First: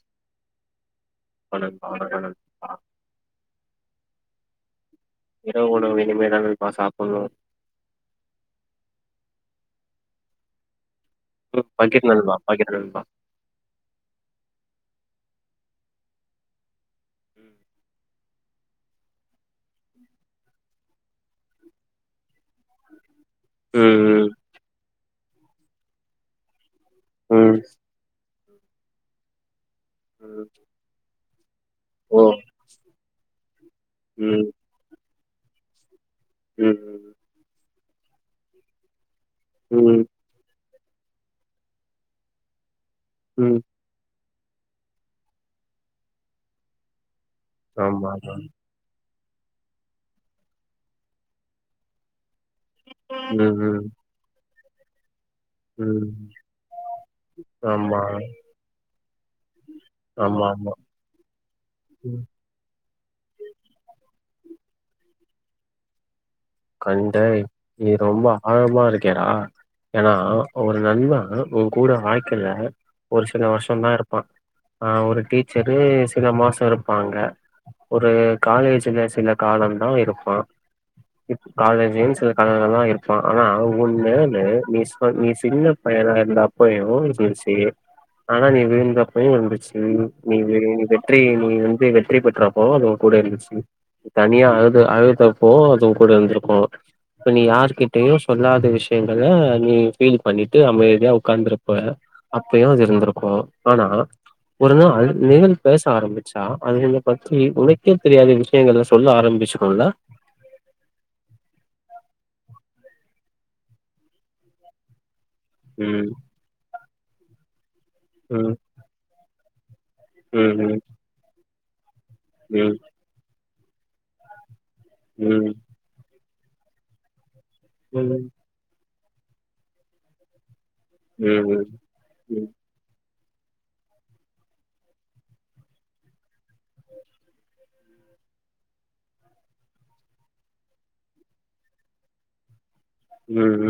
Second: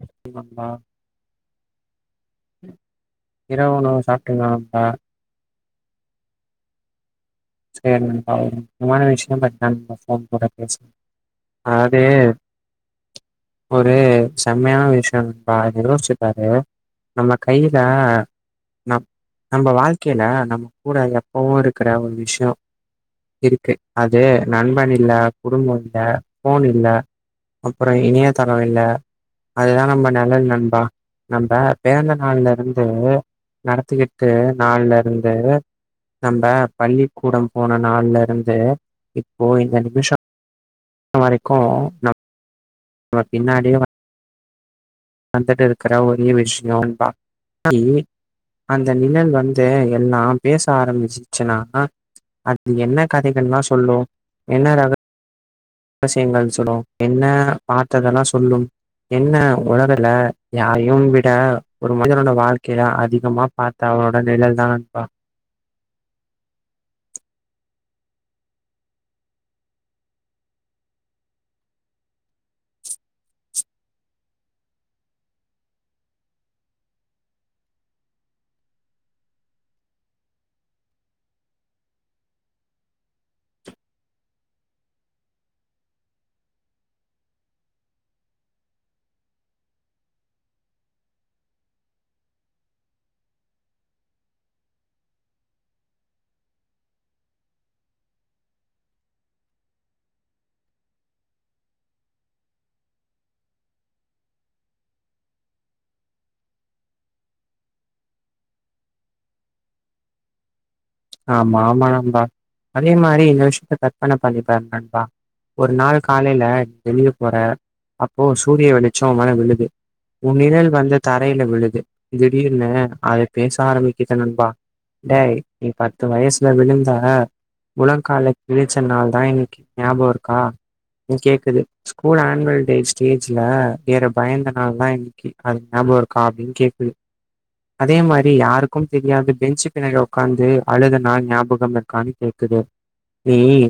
[unintelligible] வணக்கம் வணக்கம் நண்பா இரவு உனவுதா எங்கா தா இரவு உணவு இனிமே தா நண்பா சாப்டணு [unintelligible] ம் அது பக்கெட் நல்வா பாக்கெட் நல்வா ஒரு செம்மயான விஷய நண்பா யோசுச்சுபாரு நம்ம கையில நம் நம்ம வாழ்க்கயில நம்ம கூட எப்பவு இருக்ற ஒரு விஷய [unintelligible] இருக்கு அது ம் ம் நண்பன் இல்ல குடும்ப இல்ல போனு இல்ல ம் அப்ற இணயதள இல்ல அதுதா நம்ம ம் நல்லது நண்பா நம்ம பிறந்த ஓ நாள்ல இருந்து நடத்துக்கிட்டு ம் நாள்ல அந்த நம்ப பள்ளி ம் போன நாள்ல இருந்து இப்போ இந்த ம் நிமிஷோ இப்ப வரைக்கு நம் அவ ம் பின்னாடியே வந்துட்டு இருக்குற ஒரே விஷயம்பா ஆமா ஆமா அந்த நீ வந்து எல்லா பேச ஆரம்பிச்சிச்சுன்னா இது என்ன ம் கதைகள்ல்லா ம் சொல்லு என்ன ரக ம் விசயங்கள் சொல்லுவோ என்ன ஆமா பாத்ததெல்லா சொல்லும் என்ன உலக இல்ல ஆமா ஆமா யாரையு விட ஒரு ம் மனிதனோட வாழ்க்கயில அதிகமா பாத்த அவரோட அ நிழல் தானப்பா கண்டேய் நீ ரொம்ப ஆழமா இருக்கேடா ஏனா ஒரு நண்ப உ கூட வாழ்க்கைல ஒரு சில வருஷ தா இருப்பான் ஆ ஒரு டீச்சரு சில மாச இருப்பாங்க ஒரு காலேஜ்ல சில கால தா இருப்போ காலேஜின் சில காலங்கள் எல்லா இருப்போ ஆனா உண்மேலே நீ நீ சின்ன பையலா இருந்த அப்பயு இருந்துச்சு ஆனா நீ விழுந்த அப்பயு இருந்துச்சு நீ நீ வெற்றி நீ வந்து வெற்றி பெற்றப்போ அது ஊங் கூட இருந்துச்சு நீ தனியா அழு அழுதப்போ அது கூட இருந்துருக்கு இப்ப நீ யார்கிட்டயு சொல்லாத விஷயங்கல நீ பீல் பண்ணிட்டு அமைதியா உட்காந்துருப்ப அப்பயு அது இருந்திருக்கு ஆனா ஒரு நாள் அ நிழல் பேச ஆரம்பிச்சா அது பத்தி உனக்கே தெரியாத விஷயங்கல சொல்ல ஆரம்பிச்சுருல ஆமா ஆமா நண்பா அதே மாரி இந்த விஷயத்த கற்பன பண்ணி பாரு நண்பா ஒரு நாள் ம் காலேல வெளிய போறே அப்போ ம் சூரிய வெளிச்சோ மேல நின்னு உன் ம் நிழல் ம் வந்து தரையில விழுது [inaudible] திடிர்னு ம் ஆயி பேச ஆரம்பிக்கிது நண்பா டேய் ம் பத்து வயசுல விழுந்தாக ம் முழங்கால கிழிச் நாள் தா இன்னிக்கி ஞாபோருக்கா ம் கேக்குது ம் ஸ்கூல் ம் ஆனுவல் டே ஸ்டேஜ்ல யேற பயந்த நாள் தா இன்னிக்கு அது ஞாபோ இருக்கா அப்டின்னு கேக்குது அதே மாரி யாருக்கும் தெரியாது பெஞ்சு பிண்ணாடி உட்கா காந்து அழுத நாள் ஞாபகம் இருகான்னு கேக்குது ம்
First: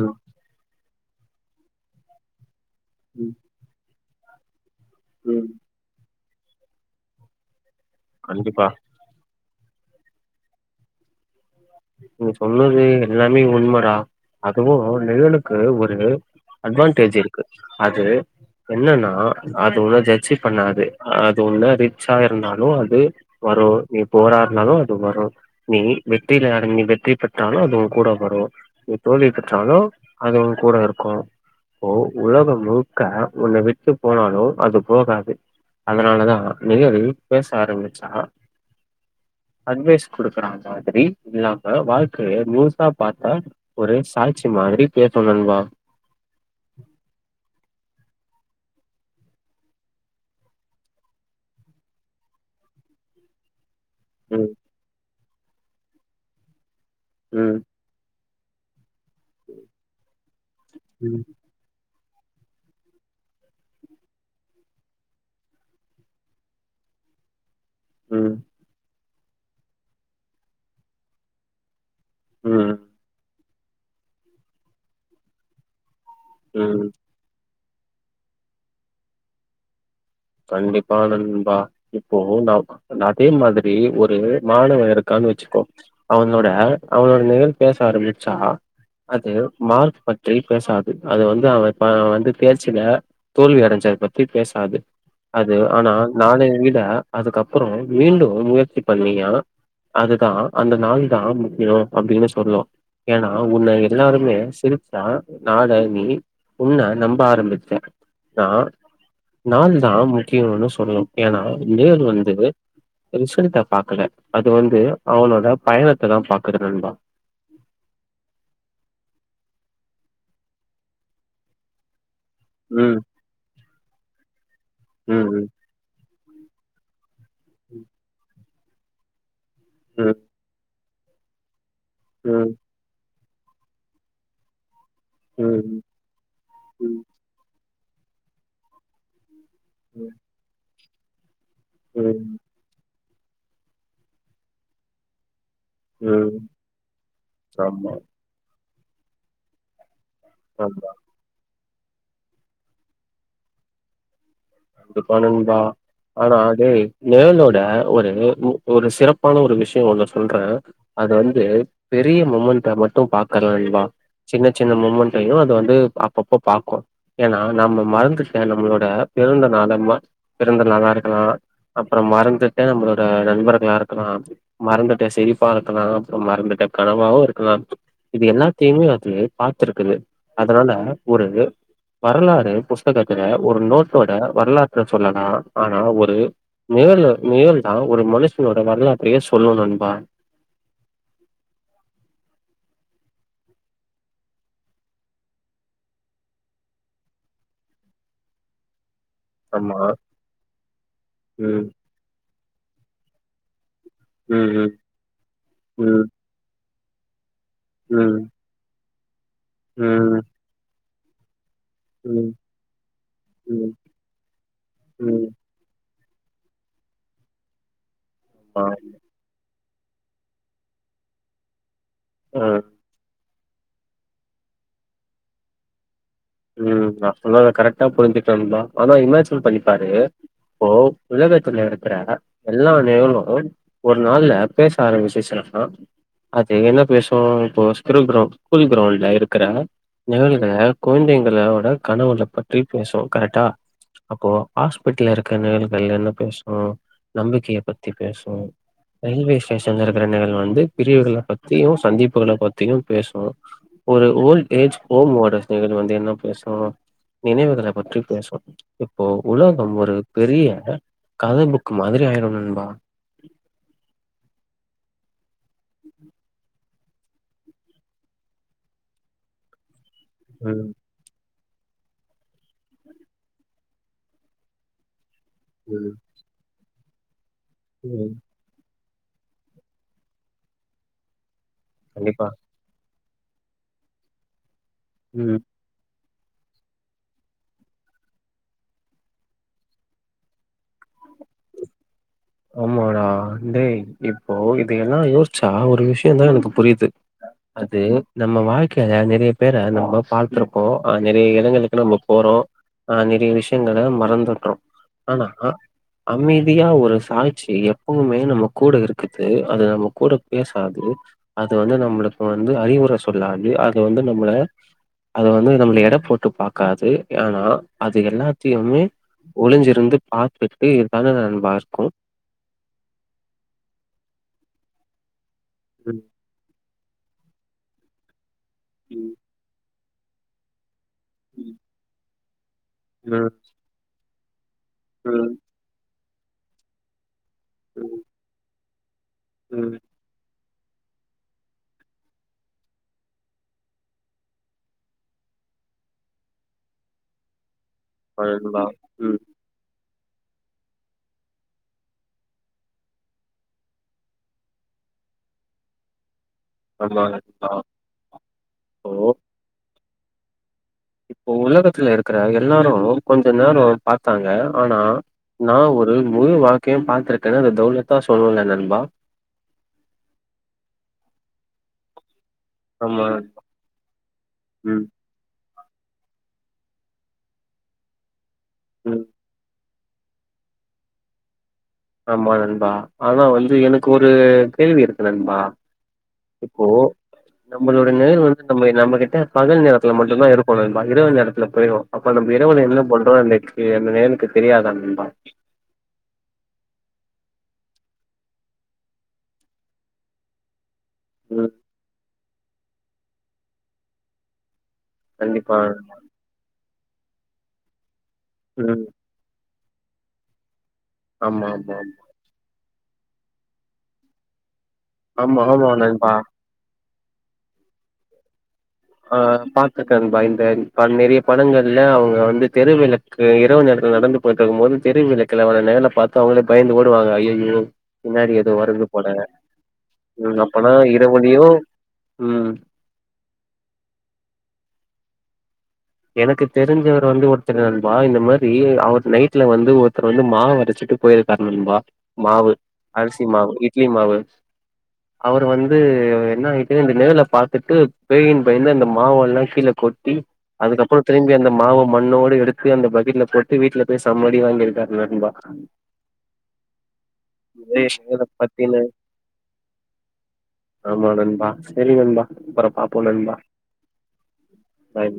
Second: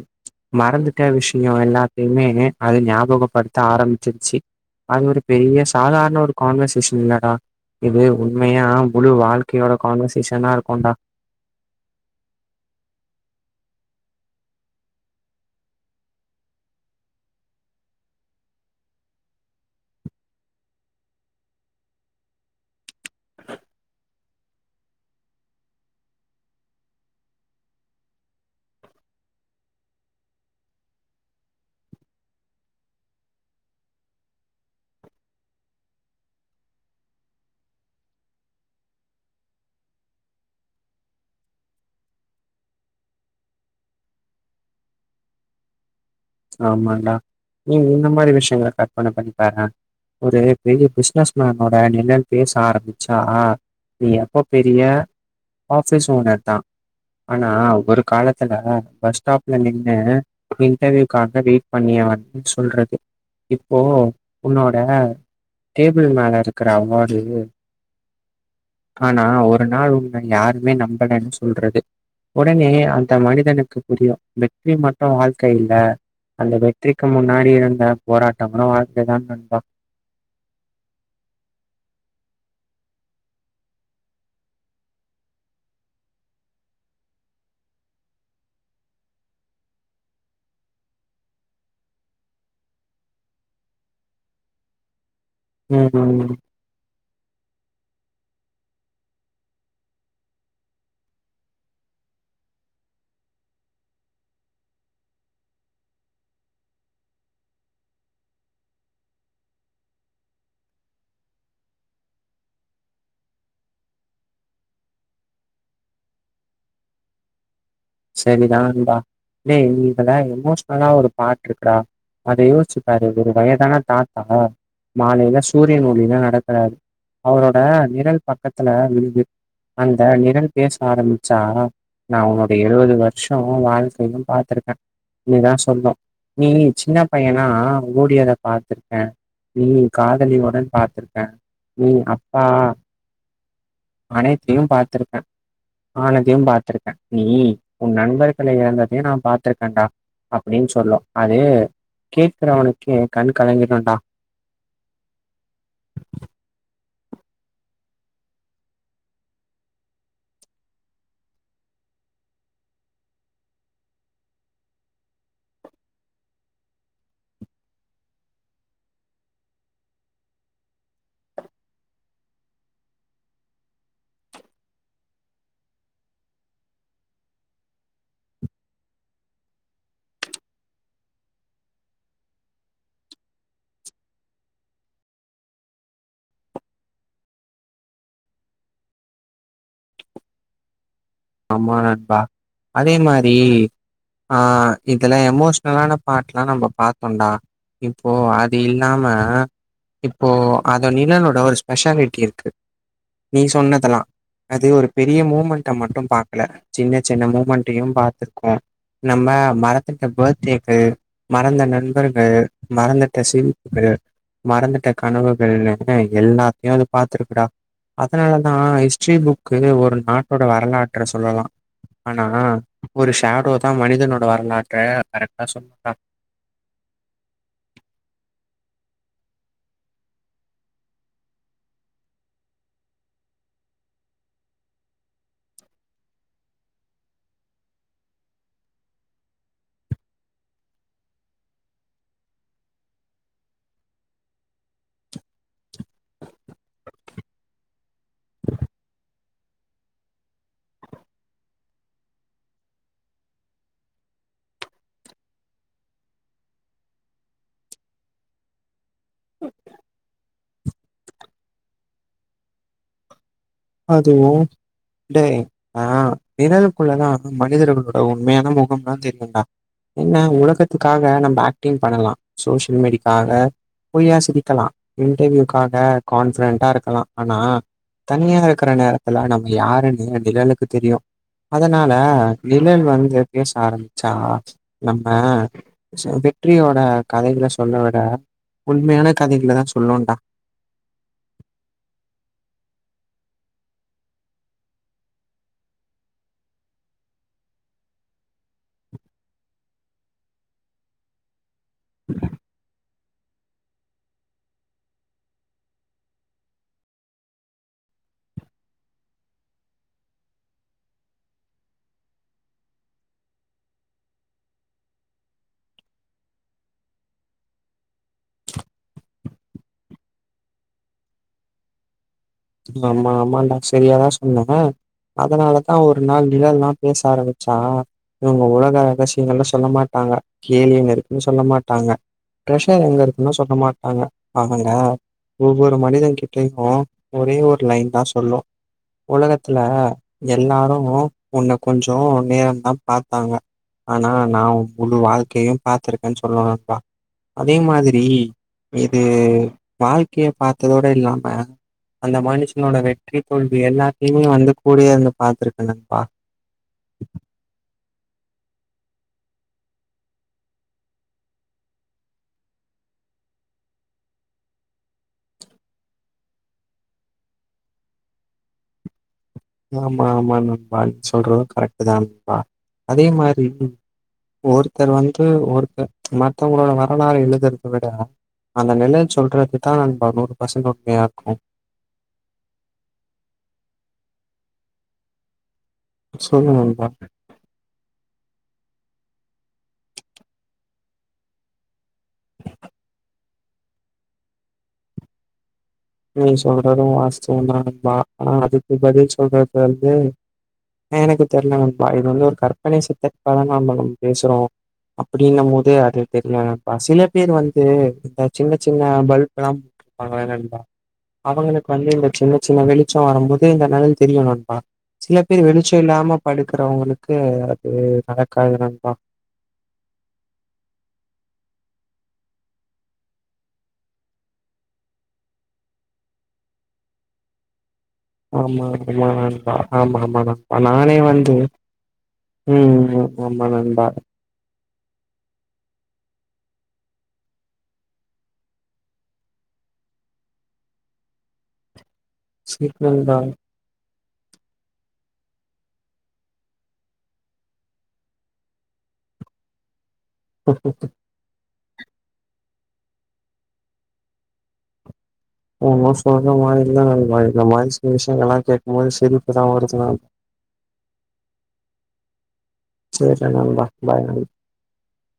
மறந்து கெட்ட விஷயோ எல்லாத்தையுமே அது ம் ஞாபகப்படுத்த ஆரம்பிச் ரிச்சி அது ஒரு ம் பெரிய சாதாரண ஒரு கான்வர்சேஷன் என்னடா இது உண்மையா கண்டிப்பா முழு வாழ்க் இன்னியோட கான்வர்சேஷனா இருக்குடா நீங்க சொன்னது எல்லாமே உண்மைடா அதுவு நிலழுக்கு ஒரு அட்வான்டேஜ் இருக்கு அது என்னன்னா அது ஒண்ண ஜட்ஜ் பண்ணாது அது ஒண்ண ரிச்சா இருந்தாலு அது வரும் நீ புவராருந்தாலு அது வரு நீ வெட்டியில யார நீ வெற்றி பெற்றாலு அது வு கூட வரு நீ தோல்வி பெற்றாலு அது வு கூட இருக்கு இப்போ உலக முழுக்க ஒன்ன விட்டு போனாலு அது போகாது அதனாலதா நிலழ் பேச ஆரம்பிச்சா அட்வைஸ் கொடுக்குற மாதிரி டிக் இல்லாம வாழ்க்கைய நியூஸா பார்த்தா ஒரு சாட்சி மாதிரி பேசு நண்பா ஆமாண்டா நீங்க இந்த மாதிரி விஷய என்ன கற்பனை பண்ணிப்பாரே ஒரு பெரிய பிசினஸ்மேன்னோட நிழல் பேச ஆரம்பிச்சா நீ எப்போ ம் பெரிய ஆஃபிஸ் ஓனர் தா ஆனா ம் ஒரு காலத் தன் அ அ பஸ் ஸ்டாப்ல நின்னு இன்ண்டர்வியூ ம். க்காக வெயிட் பண்ணியவன் சொல்றது இப்போ உன்னோட டேபிள் மேல இருக்கிற அவாடு ம் ஆனா ஒரு நாள் உன்ன யாருமே நம்பலேன்னு சொல்றது உடனே ம் அந்த மனிதன் புரில வெற்றி மட்டு வாழ்க்க இல்ல அந்த ம் வெற்றிக்கு முன்னாடி இருந்து போராட்டம்னு வாழ்க்கைதா நாண்பா கண்டிப்பா நண்பா இப்போ நா அதே மாதிரி ஒரு மாணவே இருக்கானு வச்சுக்கோ அவனோட அவனோட நிகழ் பேச ஆரம்பிச்சா அது மார்க் பற்றி பேசாது அது வந்து அவ வந்து தேர்ச்சில தோல்வி அடஞ்சத பத்தி பேசாது அது ஆனா ம். நாள எங்கிட அதுக்கப்றோ மீண்டு முயற்சி பண்ணியா அதுதா அந்த நாள் தா முக்கியொ அப்டினு சொல்லு ஏனா உன்ன எல்லாருமே சிரிச்சா நாள நீ உன்ன நம்ப ஆரம்பிப்ப நா நாள் நா முக்கியன்னு சொல்லு ஏனா நேரு வந்து ரிசல்ட பாக்கல அது வந்து அவனோட பயணத்த தா பாக்குது நண்பா சரிதா நண்பா நீங்கல்லா எமோஷனலா ஒரு பாட்டு இருக்க அத ம் யோசுச்சுப்பாரு ஒரு வயதான தாத்தா மாலையில ம் சூரியன் ஒளில நட சரா [unintelligible] அவரோட நிரல் ப பக்கத்ல விழுது அந்த நிரல் பேசு ஆரமிச்சா உம் வருஷோ வாழ்க்கையு பாத்துருக்கே நீ தா ம் சொன்ன நீ சின்ன ம் பையனா ஓடியாரத பாத்துருக்கே நீ ம் ம் காதலி உடன் பா இருக்கே உம் ம் அப்பா அனைத்தையு பாத்துருக்கே ஆனதையு ம் பாத்துருக்கே நீ உன் ஆமா நண்பர்கல ஏந்த நா பாத்துருக்கேன்டா அப்டீனு ஆமா சொல்ல அதே கேக்றவனுக்கே கண்ணு கலங்கிடும்டா இதபாநண்பா ஆனா அதே நேலோட ஒரு ஒரு சிறப்பான ஒரு விஷயோ சொல்றே அது வந்து பெரிய மொமெண்ட மட்டு பாக்கலன்பா சின்ன சின்ன மொமெண்டையு அதது வந்து அப்பப்போ பார்கு ஏன்னா நம்ம மறந்துட்ட நம்மளோட பிறந்தநாளம்மா பிறந்த நாளா இருக்கலா அப்றோ மறந்துட்ட நம்மளோட நண்பர்களா இருக்கலாம் மறந்துட்ட செழிப்பா இருக்கலாம் அப்றோ மறந்துட்ட கனவாவு இருக்கலா இது எல்லாத்தையுமே அது பாத்துருக்குது அதனால ஒரு வரலாறு புஸ்தகத்துல ஒரு நோட் ஓட வரலாற்ற சொல்லலா ஆனா ஒரு நேர்ல நேர்ல தா ஒரு மனுஷனோட வரலாற்றயே சொல்லு நண்பா அமா நண்பா அதே மாரி ஆ இதுல எமோஷ்னலான பாட்டு எல்லா நாம பார்த்தோம்ண்டா இப்போ அத நாம ஆமா. இப்போ அதோ நிலனோட ஒரு ம். ஸ்பெஷாலிட்டி இருக்கு நீ சொன்ன அதா அது ம். ஒரு பெரிய மூமெண்டா மட்டு ம். ல்ல சின்னச் சின்ன மு ஒண்டயு ம். பாத்துக்கு நம்ம மரத்துட்ட ம். பர்த்டேக்கு ம் மறந்த ம். ம். நண்பர்கள் மறந்துட்ட ம். சிரிப்பு மறந்துட்ட ம். கனவுகள்னு அ எல்லாத்தையு அது பாத்துருக்குடா அதனாலதா ஆமா. ஹிஸ்ட்ரி புக் க்கு ஒரு நாட்டோட வரலா அ சொல்லலா ஆனா அ. ஒரு விஷ் தேடோ தா மனிதனோட வரலாற்ற கரெக்டா சொல்லூ டா உ நா சொன்னத கரெக்டா புரிஞ்சிக்கிட்ட ஆனா இமேஜின் பண்ணிப்பாரு இப்போ உலகத்துல இருக்கிற எல்லா நிழலு ஒரு நாள்ல பேச ஆரம்பிச்சுச்சுனா அது என்ன பேசோ இப்போ ஸ்கூல் கிரௌ ஸ்கூல் கிரவுண்ட்ல இருக்கிற நிழல்க கொழந்தைங்களோட கனவுள பத்தி பேசு கரெக்டா அப்போ ஹாஸ்பிட்டல இருக்கிற நிழல்கள் என்ன பேசோ நம்பிக்கைய பத்தி பேசோ ரயில்வே ஸ்டேஷன்ல இருக்கிற நிழல் வந்து பிரிவுகள பத்தியு சந்திப்புகள பத்தியு பேசோ ஒரு ஓல்ட் ஏஜ் ஹோமோட கள் வந்து என்ன பேசோ நினைவுகள பத்தி பேசோ இப்போ உலகம் ஒரு பெரிய [inaudible] கதை புக் மாதிரி ஆயிரு நண்பா அதுவு டேய் ஆ நிழலுக்குள்ளதா மனிதர்களோட உண்மையான முகம்லா தெரியுண்டா என்ன ம் உலகத்துக்காக நம்ப அக் ஆக்ட்டிங் பண்ணலா சோஷியல் மீடிக்காக பொய்யா சிரிக்கலா இன்டர்வியூக்காக ம் கான்ஃபிடென்ட்டா இருக்கலா ஆனா ம் தனியா அற நேரத்துலா நம்ம யாருன்னு நிழலுக்கு தெரியு அதனால கண்டிப்பா நிழல் வந்து எதா பேச ஆரம்பிச்சா நம்ம ம் சோ வெற்றியோட கதைகள சொல்ல விட உண்மையான கதைகள தா சொல்னோடா ஆமாடா டேய் இப்போ இத எல்லா யோசிச்சா ஒரு விஷயோ தா எனக்கு புரியுது அது நம்ம வாழ்க்க நறைய பேர நம்ம பாத்திருப்போ அ நிறைய இடங்கள நம்ம போறோ ஆ நிறய விஷயங்கள மறந்துடுறோ ஆனா அமைதியா ஒரு தாய்ச்சி எப்பவுமே நம்ம கூட இருக்குது அது நம்ம கூட பேசாது அது வந்து நம்மளுக்கு வந்து அறிவுர சொல்லாது அது வந்து நம்மள அது வந்து நம்மள எட போட்டு பாக்காது ஆனா அது எல்லாத்தயுமே ஒளிஞ்சிருந்து பாத்துட்டு இதுதான நண்பா இருக்கு ஆமா ஆமாண்டா செரியாதா சொன்ன. அதனாலதா ஒரு நாள் நிழல்லா பேச ஆரம்பிச்சா ங்க உலக ம் ரகசியங்கல்ல சொல்ல மாட் நாங்க கேளின்னு னு சொல்ல மாட்டாங்க ட்ரஷர் எங்க ம் இருக்குன்னா சொல்ல மாட்டாங்க. அவங்க ம் ஒவ்வொரு மனிதன் கி கேக்கு ஒரே ஒரு லைன்தா ம், சொல்லு. உலகத்துல ம். எ எல்லாரு உன்ன கொஞ்சோ நேரந்தா பாத்தாங்க. ஆனா நா உன் முழு வாழ்க்கையு பாத்திருக்கேன்னு சொல்லு நண்பா. அதே மாதிரி அதுதான். இது ம். வாழ்க்கைய பாத்ததோட இல்லாம அந்த மனுஷனோட வெற்றி தோல்வி எல்லாத்தையுமே வந்து கூடயே இருந்து பாத்திருக்கு நண்பா. ஆமாங்க நா ஓ இப்போ உலகத்துல இருக்கிற எல்லாரு கொஞ்ச நேரோ பாத்தாங்க. ஆனா நா ஒரு முழு வாழ்க்கையு பாத்திருக்கேன்னு அது தௌலத்தா சொல்லு இல்ல நண்பா? ஆமா ஆமா நண்பா நீ சொல்றது கரெக்ட்டுதா நண்பா. அதே ஆமா. மாரி ம், ஒருத்தர் வந்து ஒரு த்தர் மத்தவங்களோட வரலாற எழுதுறத விட அந்த ம். நிழல் சொல்றது அதா நண்பா நூறு பர்சன்ட் உண்மையா இருக்கு. ஆமா நண்பா. ஆனா வந்து எனக்கு ஒரு கேள்வி இருக்கு நண்பா. சொல்லு இப்போ நண்பா நம்மளோட நெழல் வந் து நம்ம நம்ம கிட்ட பகல் நேரத்துல மட்டும்தா இருக்கு நண்பா இரவு நேரத்துல போயிரு அப்ப நம்ப இரவுல என்ன பண்றோ அந்த எக்ஸ்பீரியன் அந்த நிழலுக்கு தெரியாதா நண்பா நீ சொல்றது வாஸ்தவம்தா நண்பா. ஆனா அதுக்கு பதில் சொல்றது வந்து எனக்கு தெர்ல ம். நண்பா இது வந்து ஒரு கற் பனை [unintelligible] க்காகதா நாம நம் பேசுறோ அப்படின்னும் கண்டிப்பா. போது அது தெர்ல நண் ஆ சில பேர் வந்து ஆ சின்ன ம். சின்ன பல்ப்லாம் ஆமா நண்பா ஆமா, அவுங்களுக்கு ஆமா. வந்து இந்த சின்ன சின்ன வெளி ச்சம் வரும்போது இந்த நிலைல் தெரிணும். நண்பா சில ஆமா, பேர் ஆமா ஆமா வெளிச்சம் நண்பா. இல்லாமா படுக்கறவுங்களுக் க்கு அது நடக்காது நண் ஆ பாத்தட்ட நண்பா இந்த நெறைய படங்கள்க் அவுங்க வந்து தெருவிளக்கு இரவு நேர நடந்து போயிட்டு இருக்கும் போது தெருவிளக்கல நெழலப் பாத்து அவுங்களே பயந்துஓடுவாங்க ஐய்யோயோ ஆமா ஆமா நண்பா ஆமா ஆமா ம் நண்பா அப்பனா நானே வந்து இரவுலயு ம் ம் ஆமா நண்பா எனக்கு தெரிஞ்சவர் வந்து ஒருத்தர் நண்பா இந்த மாரி அவர் நைட்ல வந்து ஒருத்தர் வந்து மாவரைச்சிட்டு போயிருக்காரு நண்பா மாவு சரி நண்பா அரிசி மாவு இட்லி மாவு அவர் வந்து என்ன ஆயிட்ட இந்த நிழல பாத்துட்டு பேயின் பயந்து அந்த மாவல்லா கீழே கொட்டி அதுக்கப்பற திரும்பி அந்த மாவு மண்ணோடு எடுத்து அந்த பக்கெட்ல போட்டு வீட்ல போய் சம்ம அடி வாங்கியிருக்காரு ம் மோசமா மாரி தா நண்பா இந்த மாரி இதே சில நேர விஷயங்கள் எல்லா பத்தின கேக்கபோது சிரிப்பு தா வருது நண் தெரி வந்தா சேரி நண்பா பா பாய் பாய்